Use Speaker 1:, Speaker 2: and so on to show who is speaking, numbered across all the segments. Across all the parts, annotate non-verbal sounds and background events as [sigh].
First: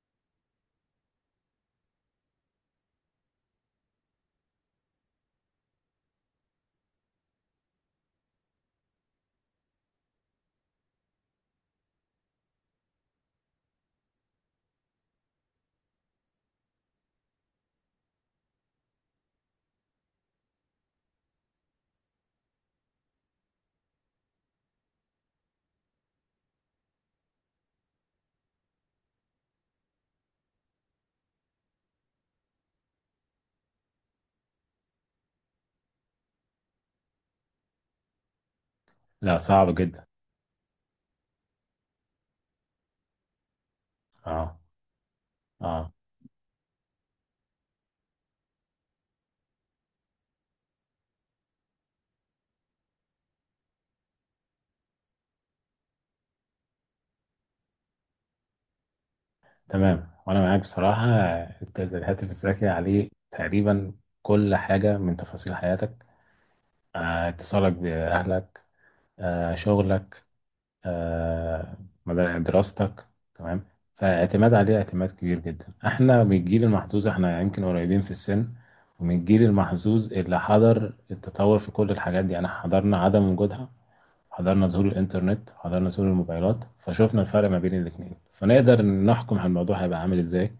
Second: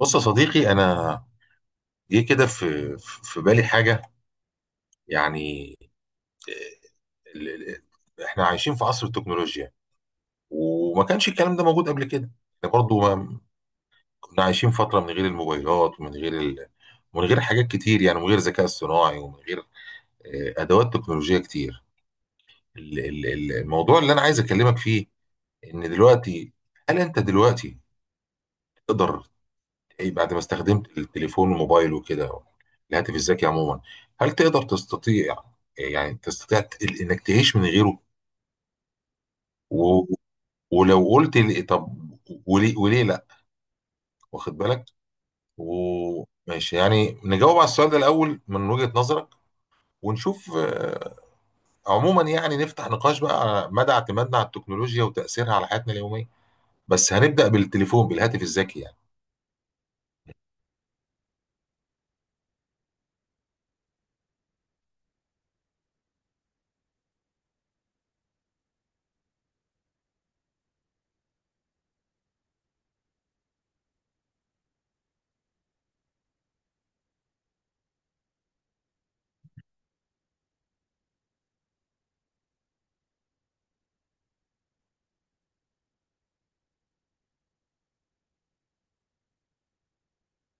Speaker 1: بص يا صديقي، انا جه كده في بالي حاجه. يعني آه، ال- ال- احنا عايشين في عصر التكنولوجيا، وما كانش الكلام ده موجود قبل كده. احنا برضو ما كنا عايشين فتره من غير الموبايلات ومن غير من غير حاجات كتير، يعني من غير ذكاء اصطناعي ومن غير ادوات تكنولوجيه كتير. الموضوع اللي انا عايز اكلمك فيه ان دلوقتي، هل انت دلوقتي تقدر إيه بعد ما استخدمت التليفون والموبايل وكده، الهاتف الذكي عموما، هل تقدر تستطيع، يعني تستطيع انك تعيش من غيره؟
Speaker 2: لا، صعب
Speaker 1: و...
Speaker 2: جدا.
Speaker 1: ولو قلت لي طب وليه لا،
Speaker 2: اه.
Speaker 1: واخد بالك؟
Speaker 2: اه.
Speaker 1: وماشي، يعني نجاوب على السؤال ده الاول من وجهة نظرك ونشوف عموما، يعني نفتح نقاش بقى على مدى اعتمادنا على التكنولوجيا وتأثيرها على حياتنا اليومية، بس هنبدأ بالتليفون، بالهاتف الذكي يعني.
Speaker 2: تمام، وانا معاك بصراحة. الهاتف الذكي عليه تقريبا كل حاجة من تفاصيل حياتك، اتصالك بأهلك، شغلك، آه دراستك، تمام. فاعتماد عليه اعتماد كبير جدا. احنا من الجيل المحظوظ، احنا يمكن قريبين في السن، ومن الجيل المحظوظ اللي حضر التطور في كل الحاجات دي. يعني حضرنا عدم وجودها، حضرنا ظهور الإنترنت، حضرنا ظهور الموبايلات، فشوفنا الفرق ما بين الاتنين، فنقدر نحكم على الموضوع هيبقى عامل إزاي.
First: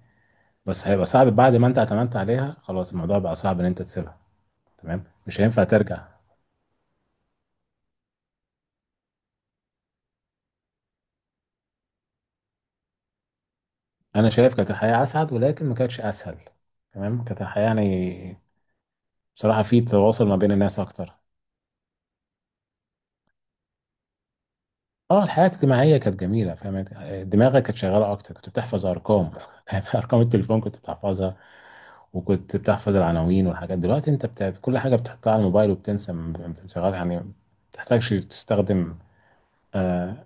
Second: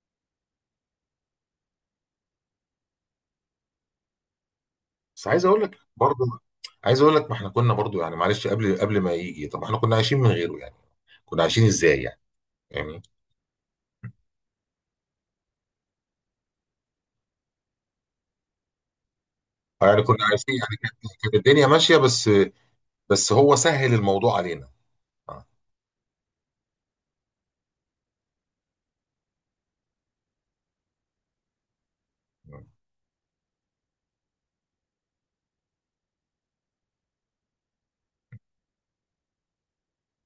Speaker 2: بس هيبقى صعب بعد ما أنت اعتمدت عليها خلاص. الموضوع بقى صعب إن أنت تسيبها، تمام،
Speaker 1: بس
Speaker 2: مش
Speaker 1: عايز اقول
Speaker 2: هينفع
Speaker 1: لك
Speaker 2: ترجع.
Speaker 1: برضه، عايز اقول لك ما احنا كنا برضه، يعني معلش، قبل ما يجي طب احنا كنا عايشين من غيره، يعني كنا عايشين ازاي يعني؟ يعني
Speaker 2: أنا شايف كانت الحياة أسعد ولكن ما كانتش أسهل. تمام، كانت الحياة يعني بصراحة في
Speaker 1: يعني كنا
Speaker 2: تواصل ما
Speaker 1: عايشين
Speaker 2: بين
Speaker 1: يعني،
Speaker 2: الناس أكتر.
Speaker 1: كانت الدنيا ماشيه، بس بس هو سهل الموضوع علينا.
Speaker 2: اه،
Speaker 1: اه.
Speaker 2: الحياة الاجتماعية كانت جميلة، فاهم. دماغك كانت شغالة أكتر، كنت بتحفظ أرقام، فاهم. [laughs] أرقام التليفون كنت بتحفظها، وكنت
Speaker 1: مم.
Speaker 2: بتحفظ العناوين والحاجات. دلوقتي أنت بتاع كل حاجة بتحطها على الموبايل وبتنسى، ما بتشغل يعني ما بتحتاجش تستخدم آه،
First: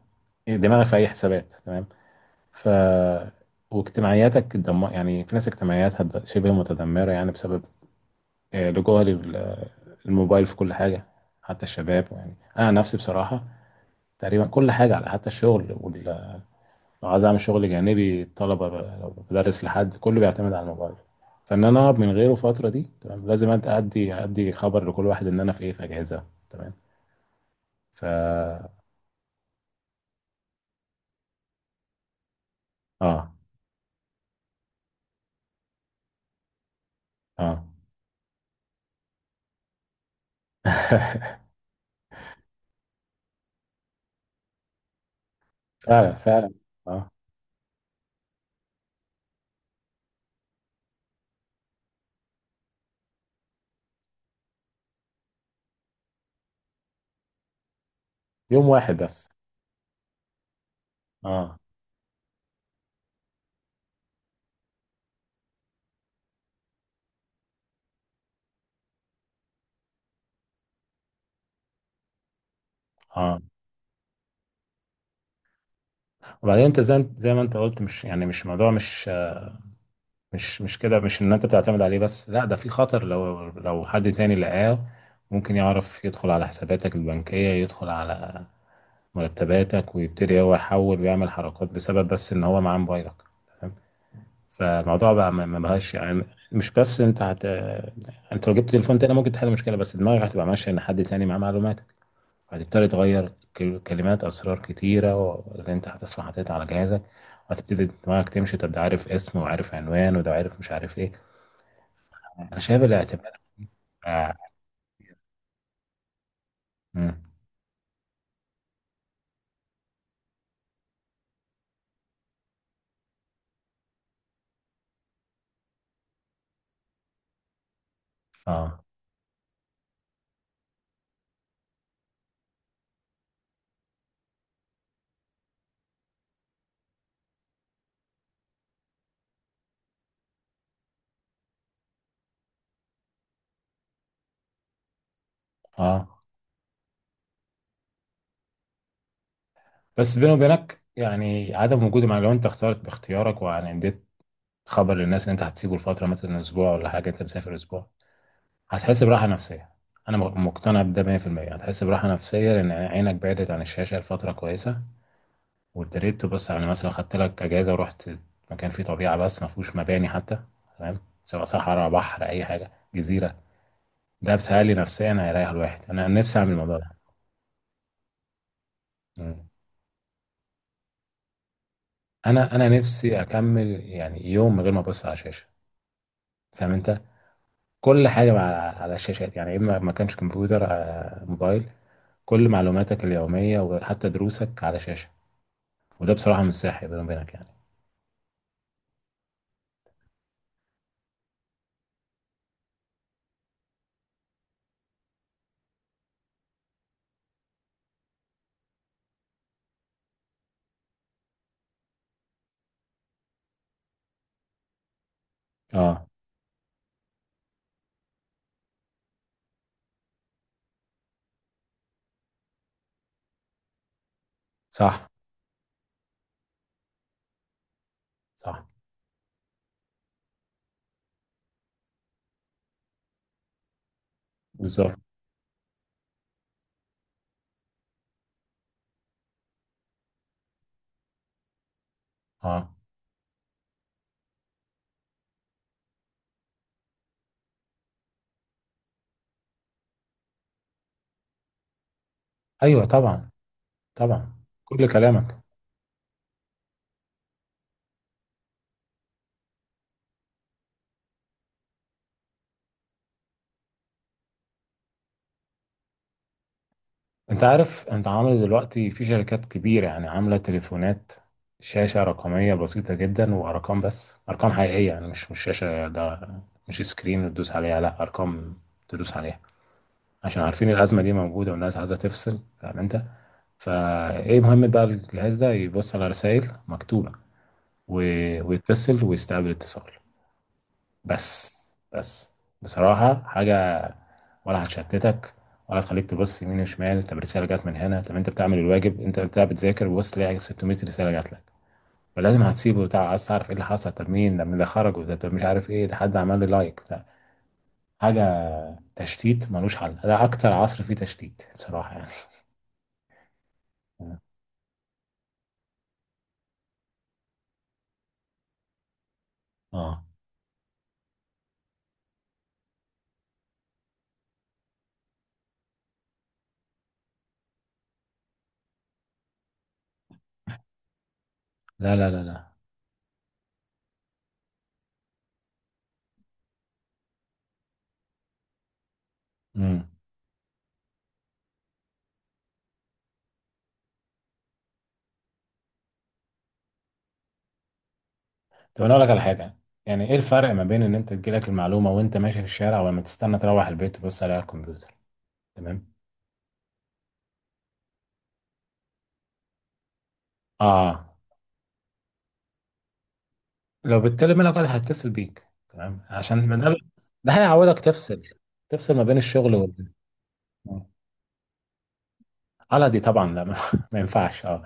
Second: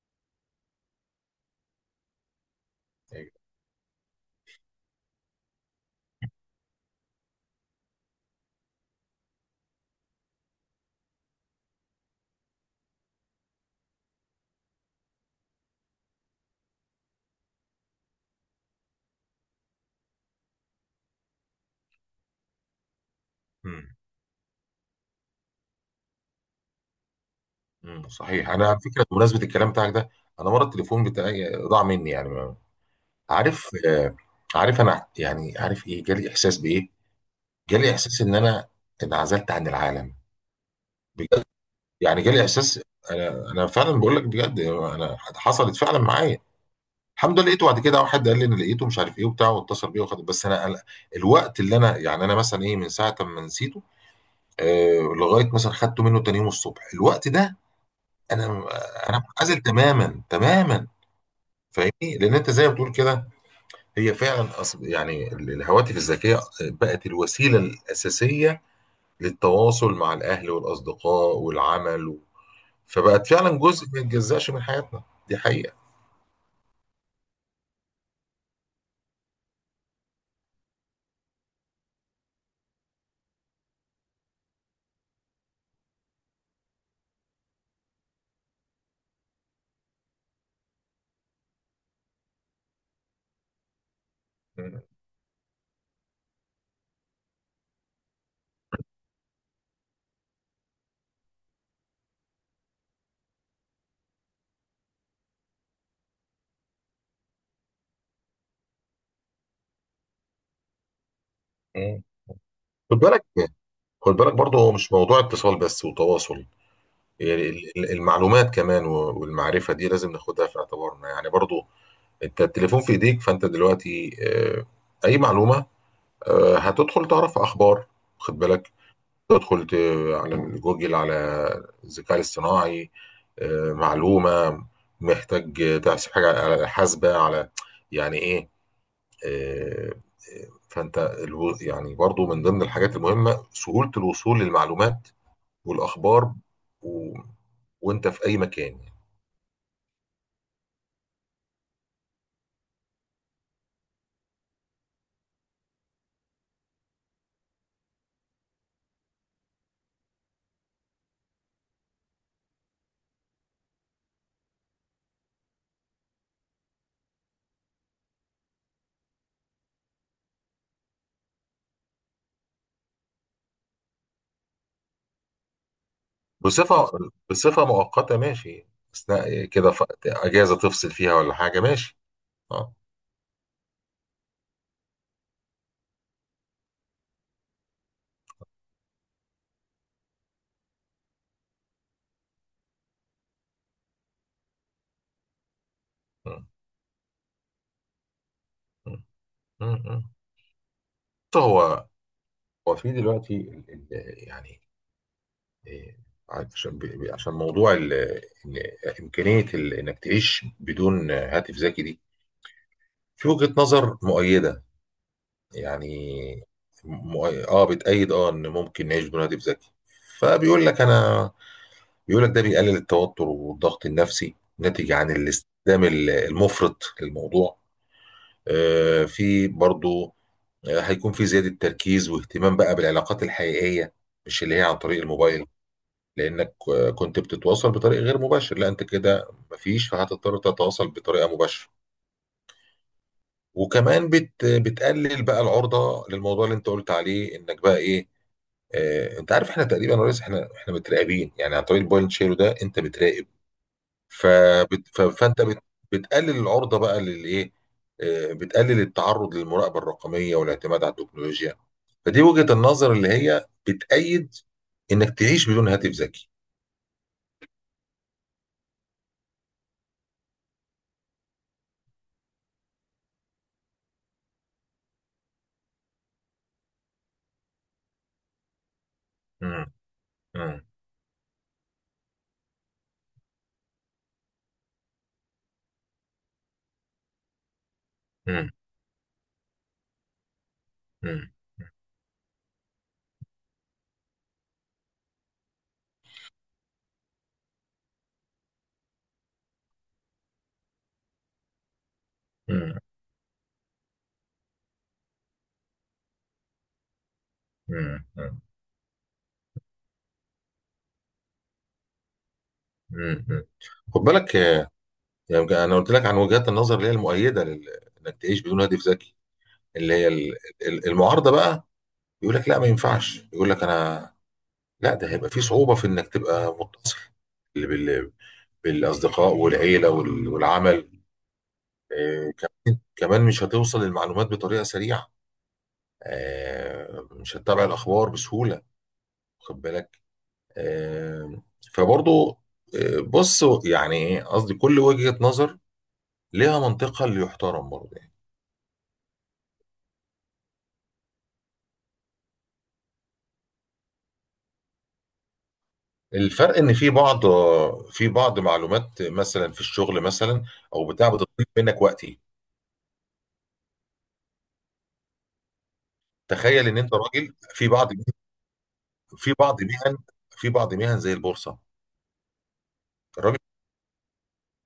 Speaker 2: دماغك في أي حسابات، تمام. ف
Speaker 1: أيوة.
Speaker 2: واجتماعياتك يعني في ناس اجتماعياتها شبه متدمرة، يعني بسبب لجوها للموبايل في كل حاجة. حتى الشباب، يعني أنا عن نفسي بصراحة تقريبا كل حاجة على، حتى الشغل. لو عايز اعمل شغل جانبي الطلبه بقى، لو بدرس لحد، كله بيعتمد على الموبايل. فان انا اقعد من غيره الفتره دي، تمام، لازم أد-
Speaker 1: مم.
Speaker 2: ادي ادي خبر لكل واحد ان انا في ايه، في اجهزه، تمام.
Speaker 1: مم. صحيح، انا
Speaker 2: اه.
Speaker 1: على فكره بمناسبه الكلام بتاعك ده، انا مره التليفون بتاعي ضاع مني، يعني عارف، عارف انا يعني عارف ايه جالي احساس بايه؟
Speaker 2: اه.
Speaker 1: جالي احساس ان انا انعزلت عن العالم،
Speaker 2: [laughs]
Speaker 1: بجد. يعني جالي احساس انا فعلا بقول لك بجد، انا حصلت فعلا
Speaker 2: فعلا
Speaker 1: معايا.
Speaker 2: فعلا. اه.
Speaker 1: الحمد لله لقيته بعد كده، واحد قال لي انا لقيته مش عارف ايه وبتاع، واتصل بيه وخد. بس انا الوقت اللي انا، يعني انا مثلا ايه من ساعه ما نسيته لغايه مثلا خدته منه تاني يوم الصبح، الوقت ده انا
Speaker 2: يوم واحد
Speaker 1: انا
Speaker 2: بس.
Speaker 1: منعزل تماما تماما،
Speaker 2: اه.
Speaker 1: فاهمني؟ لان انت زي ما بتقول كده، هي فعلا يعني الهواتف الذكيه بقت الوسيله الاساسيه للتواصل مع الاهل والاصدقاء والعمل فبقت
Speaker 2: اه.
Speaker 1: فعلا جزء ما يتجزاش من حياتنا، دي حقيقه.
Speaker 2: وبعدين انت زي ما انت قلت، مش ان انت بتعتمد عليه بس. لا، ده في خطر لو حد تاني لقاه، ممكن يعرف يدخل على حساباتك البنكية، يدخل على مرتباتك ويبتدي هو يحول ويعمل حركات، بسبب بس ان هو معاه موبايلك، تمام.
Speaker 1: م-
Speaker 2: فالموضوع بقى ما بقاش يعني. مش بس انت هت انت لو جبت تليفون تاني ممكن تحل المشكله، بس دماغك هتبقى ماشيه ان حد تاني معاه معلوماتك. هتبتدي تغير كلمات اسرار كتيره اللي انت هتصحى حاططها على جهازك. وهتبتدي دماغك تمشي، طب ده عارف اسم وعارف عنوان وده عارف مش عارف ايه.
Speaker 1: م.
Speaker 2: انا شايف
Speaker 1: خد بالك،
Speaker 2: الاعتماد.
Speaker 1: خد بالك
Speaker 2: اه.
Speaker 1: برضه، هو مش موضوع اتصال بس وتواصل، يعني المعلومات كمان والمعرفة دي لازم ناخدها في اعتبارنا، يعني برضه انت التليفون في ايديك، فانت دلوقتي اي معلومة هتدخل تعرف اخبار، خد بالك،
Speaker 2: اه.
Speaker 1: تدخل على جوجل، على الذكاء الاصطناعي معلومة، محتاج تحسب حاجة على حاسبة، على يعني ايه آه، فانت يعني برضه، من ضمن الحاجات المهمة سهولة الوصول للمعلومات
Speaker 2: آه.
Speaker 1: والاخبار و... وانت في اي مكان يعني.
Speaker 2: بس بيني وبينك يعني عدم وجود، مع لو انت اخترت باختيارك وعندت تخبر للناس ان انت هتسيبه لفتره مثلا اسبوع ولا حاجه، انت مسافر اسبوع، هتحس براحه نفسيه. انا مقتنع بده 100%، هتحس براحه نفسيه لان عينك بعدت عن الشاشه لفتره كويسه، وابتديت تبص على، مثلا خدت لك اجازه ورحت مكان فيه طبيعه بس ما فيهوش مباني حتى. تمام، سواء صحراء، بحر، اي حاجه، جزيره. ده بتهيألي نفسيا هيريح الواحد، انا نفسي اعمل
Speaker 1: بصفه
Speaker 2: الموضوع ده.
Speaker 1: بصفه مؤقته، ماشي، اثناء
Speaker 2: مم.
Speaker 1: كده اجازه تفصل فيها ولا حاجه، ماشي.
Speaker 2: انا
Speaker 1: اه.
Speaker 2: نفسي اكمل يعني يوم من غير ما ابص على شاشه، فاهم انت. كل حاجه على الشاشات، يعني اما ما كانش كمبيوتر موبايل، كل معلوماتك اليومية وحتى دروسك على شاشة. وده بصراحة
Speaker 1: م-
Speaker 2: مش صحي بيني وبينك يعني.
Speaker 1: م- م- م. بص، هو هو في دلوقتي يعني إيه، عشان عشان موضوع إن امكانيه انك تعيش بدون هاتف ذكي دي، في وجهه نظر مؤيده، يعني
Speaker 2: اه.
Speaker 1: اه، بتأيد، اه، ان ممكن نعيش بدون هاتف ذكي. فبيقول لك انا، بيقول لك ده بيقلل التوتر والضغط النفسي، ناتج
Speaker 2: صح،
Speaker 1: عن الاستخدام المفرط للموضوع.
Speaker 2: صح.
Speaker 1: في برضو هيكون في زيادة تركيز واهتمام بقى بالعلاقات الحقيقية، مش اللي هي عن
Speaker 2: بالظبط.
Speaker 1: طريق الموبايل، لأنك كنت بتتواصل بطريق غير مباشر، لا أنت كده مفيش، فهتضطر تتواصل بطريقة مباشرة.
Speaker 2: اه.
Speaker 1: وكمان بتقلل بقى العرضة للموضوع اللي أنت قلت عليه إنك بقى إيه، أنت عارف إحنا تقريبا يا ريس، إحنا متراقبين يعني عن طريق البوينت شيرو ده، أنت
Speaker 2: ايوه
Speaker 1: بتراقب.
Speaker 2: طبعا، طبعا،
Speaker 1: فبت...
Speaker 2: كل
Speaker 1: ف-
Speaker 2: كلامك.
Speaker 1: فانت بت... بتقلل العرضه بقى للايه، بتقلل التعرض للمراقبه الرقميه والاعتماد على التكنولوجيا. فدي وجهه النظر اللي هي بتأيد انك تعيش بدون هاتف ذكي.
Speaker 2: انت عارف انت عامل دلوقتي في شركات كبيرة يعني عاملة تليفونات، شاشة رقمية بسيطة جدا وارقام، بس ارقام حقيقية يعني مش شاشة، ده مش سكرين تدوس عليها، لا ارقام تدوس عليها.
Speaker 1: مم،
Speaker 2: عشان
Speaker 1: مم،
Speaker 2: عارفين الازمة دي موجودة والناس عايزة تفصل، فاهم انت. فايه مهم بقى الجهاز ده، يبص على رسائل مكتوبة
Speaker 1: مم،
Speaker 2: ويتصل ويستقبل اتصال
Speaker 1: مم،
Speaker 2: بس. بس بصراحة حاجة ولا هتشتتك ولا هتخليك تبص يمين وشمال. طب رسالة جت من هنا، طب انت بتعمل الواجب، انت بتذاكر وبص تلاقي 600 رسالة جات لك، فلازم
Speaker 1: مم،
Speaker 2: هتسيبه، عايز تعرف ايه اللي حصل، طب مين ده، مين ده خرج، وده طب مش عارف ايه، ده حد عمل لي لايك ده،
Speaker 1: مم،
Speaker 2: حاجة تشتيت ملوش حل. ده أكتر عصر فيه تشتيت بصراحة يعني.
Speaker 1: مم، مم. خد بالك، يعني انا قلت لك عن وجهات النظر اللي هي المؤيده انك تعيش بدون هاتف ذكي. اللي
Speaker 2: اه.
Speaker 1: هي المعارضه بقى، يقول لك لا ما ينفعش، يقول لك انا لا ده هيبقى فيه صعوبة في انك تبقى متصل بال- بال- بالاصدقاء والعيلة والعمل.
Speaker 2: لا، لا، لا،
Speaker 1: كمان كمان مش هتوصل للمعلومات بطريقة سريعة، مش هتتابع الاخبار بسهولة، واخد
Speaker 2: لا.
Speaker 1: بالك؟ آه، فبرضو بص يعني ايه قصدي، كل وجهة نظر لها منطقها اللي يحترم برضه يعني.
Speaker 2: طب انا اقول لك على حاجه. يعني ايه الفرق ما بين ان انت تجيلك المعلومه وانت ماشي في الشارع، ولما تستنى تروح البيت تبص عليها على الكمبيوتر، تمام.
Speaker 1: الفرق ان في بعض، في بعض معلومات مثلا في الشغل مثلا، او
Speaker 2: اه،
Speaker 1: بتاع بتطلب منك وقتي.
Speaker 2: لو بالتالي منك واحد هيتصل بيك، تمام، عشان ما
Speaker 1: تخيل
Speaker 2: ده
Speaker 1: ان انت
Speaker 2: [laughs] ده
Speaker 1: راجل في
Speaker 2: هيعودك
Speaker 1: بعض،
Speaker 2: تفصل، تفصل ما بين
Speaker 1: في
Speaker 2: الشغل
Speaker 1: بعض مهن، في بعض
Speaker 2: آه.
Speaker 1: مهن زي البورصه،
Speaker 2: على دي طبعا لا،
Speaker 1: الراجل
Speaker 2: ما, [laughs] ما ينفعش اه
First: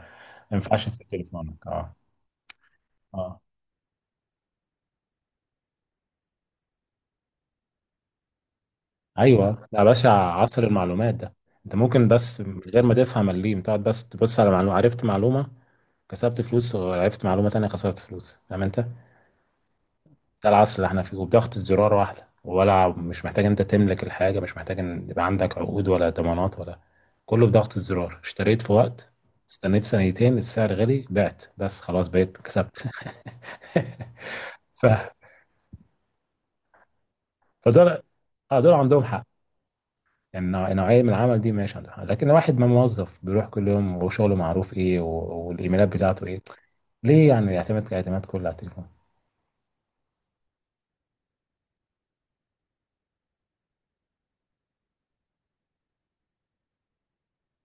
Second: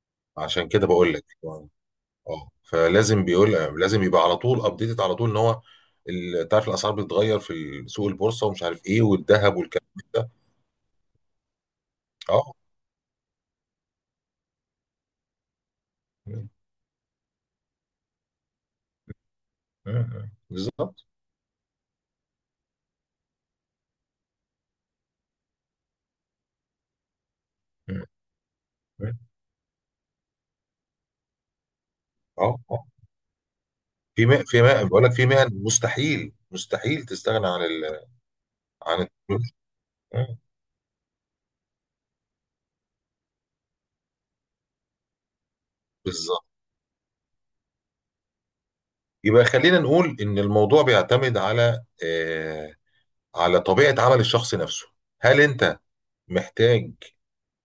Speaker 2: ما
Speaker 1: عشان
Speaker 2: ينفعش
Speaker 1: كده
Speaker 2: تسيب
Speaker 1: بقول لك
Speaker 2: تليفونك. اه.
Speaker 1: اه، فلازم
Speaker 2: اه.
Speaker 1: بيقول، لازم يبقى على طول ابديتد على طول ان هو تعرف الاسعار بتتغير في سوق البورصه ومش عارف ايه
Speaker 2: ايوه،
Speaker 1: والذهب
Speaker 2: ده يا
Speaker 1: والكلام
Speaker 2: باشا
Speaker 1: ده.
Speaker 2: عصر المعلومات ده. انت ممكن بس
Speaker 1: اه.
Speaker 2: من غير ما تفهم الليم تقعد بس تبص على معلومه، عرفت معلومه كسبت
Speaker 1: مم.
Speaker 2: فلوس، وعرفت معلومه تانيه خسرت فلوس، فاهم انت.
Speaker 1: مم.
Speaker 2: ده العصر اللي احنا
Speaker 1: بالظبط.
Speaker 2: فيه، وبضغطة زرار واحدة. ولا مش محتاج انت تملك الحاجة، مش محتاج ان يبقى عندك عقود ولا ضمانات، ولا كله بضغطة
Speaker 1: مم.
Speaker 2: زرار، اشتريت في وقت،
Speaker 1: مم.
Speaker 2: استنيت سنتين السعر غلي بعت بس خلاص بقيت
Speaker 1: اه،
Speaker 2: كسبت.
Speaker 1: اه،
Speaker 2: [laughs] ف...
Speaker 1: بقول لك في مهن، مستحيل مستحيل تستغنى
Speaker 2: فدول، اه دول
Speaker 1: عن
Speaker 2: عندهم حق.
Speaker 1: التكنولوجيا. مم.
Speaker 2: يعني نوعية من العمل دي، ماشي، عندهم حق. لكن واحد ما موظف بيروح كل يوم وشغله معروف ايه والايميلات بتاعته ايه،
Speaker 1: بالظبط.
Speaker 2: ليه يعني يعتمد اعتماد كله على التليفون؟
Speaker 1: يبقى خلينا نقول ان الموضوع بيعتمد على على طبيعه عمل الشخص نفسه. هل انت محتاج،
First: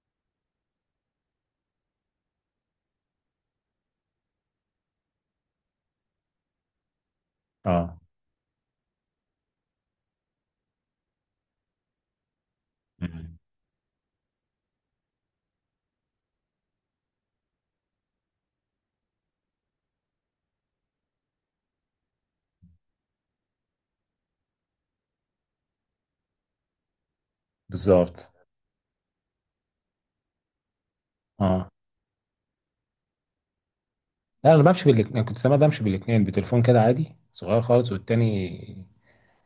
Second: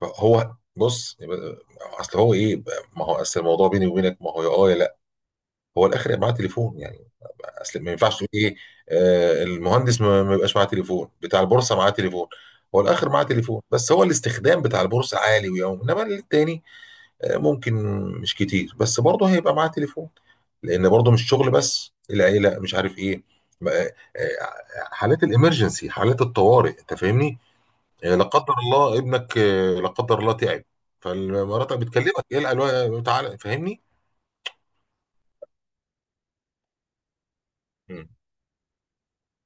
Speaker 1: هو بص اصل هو ايه ما هو اصل الموضوع، بيني وبينك، ما هو يا اه يا لا، هو الاخر يبقى معاه تليفون يعني. اصل ما
Speaker 2: اه.
Speaker 1: ينفعش تقول ايه، المهندس ما يبقاش معاه تليفون، بتاع البورصه معاه تليفون، هو الاخر معاه
Speaker 2: مم.
Speaker 1: تليفون، بس هو الاستخدام بتاع البورصه عالي، ويوم انما التاني ممكن مش كتير، بس برضه هيبقى معاه تليفون، لان برضه مش شغل بس، العيله مش عارف ايه ما- آه، آه، حالات الامرجنسي، حالات الطوارئ، انت فاهمني؟ يعني لا
Speaker 2: بالظبط.
Speaker 1: قدر الله ابنك لا قدر الله تعب،
Speaker 2: اه.
Speaker 1: فمراتك بتكلمك، ايه الالوان تعالى، فاهمني؟
Speaker 2: لا، انا بمشي بالاتنين. أنا كنت زمان بمشي بالاتنين، بتليفون كده عادي صغير خالص،
Speaker 1: مم.
Speaker 2: والتاني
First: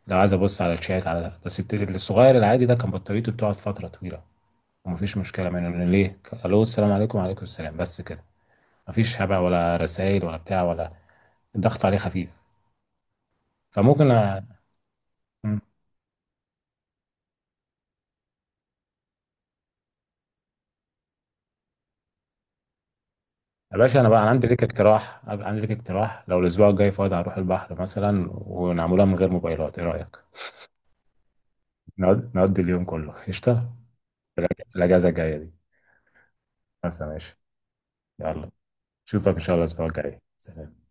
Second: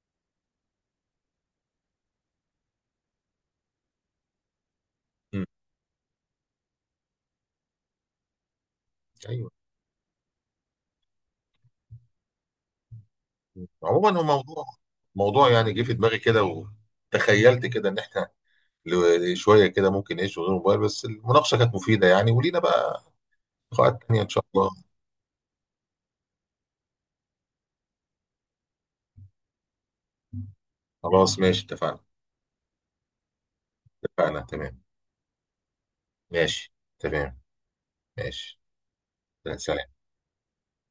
Speaker 2: لو عايز ابص على الشات على ده بس. الصغير العادي ده كان بطاريته بتقعد فتره طويله، ومفيش
Speaker 1: مم.
Speaker 2: مشكله منه لأن ليه الو، السلام عليكم وعليكم السلام بس كده. مفيش هبع
Speaker 1: ايوه.
Speaker 2: ولا رسائل ولا بتاع ولا، الضغط عليه خفيف.
Speaker 1: مم.
Speaker 2: فممكن
Speaker 1: عموما هو موضوع
Speaker 2: م.
Speaker 1: يعني جه في دماغي كده وتخيلت كده ان احنا شويه كده ممكن نعيش من غير موبايل، بس المناقشه كانت مفيده يعني، ولينا بقى
Speaker 2: يا باشا
Speaker 1: لقاءات
Speaker 2: انا، بقى
Speaker 1: تانيه ان
Speaker 2: أنا
Speaker 1: شاء
Speaker 2: عندي ليك
Speaker 1: الله.
Speaker 2: اقتراح. أبقى عندي ليك اقتراح لو الاسبوع الجاي فاضي، هنروح البحر مثلا، ونعملها من غير موبايلات، ايه رايك؟
Speaker 1: خلاص ماشي اتفقنا.
Speaker 2: نقضي اليوم كله قشطه،
Speaker 1: اتفقنا
Speaker 2: في
Speaker 1: تمام.
Speaker 2: الاجازه الجايه دي
Speaker 1: ماشي.
Speaker 2: مثلا، ماشي.
Speaker 1: تمام.
Speaker 2: يلا،
Speaker 1: ماشي.
Speaker 2: اشوفك ان شاء
Speaker 1: سلام
Speaker 2: الله الاسبوع
Speaker 1: سلام.
Speaker 2: الجاي، سلام.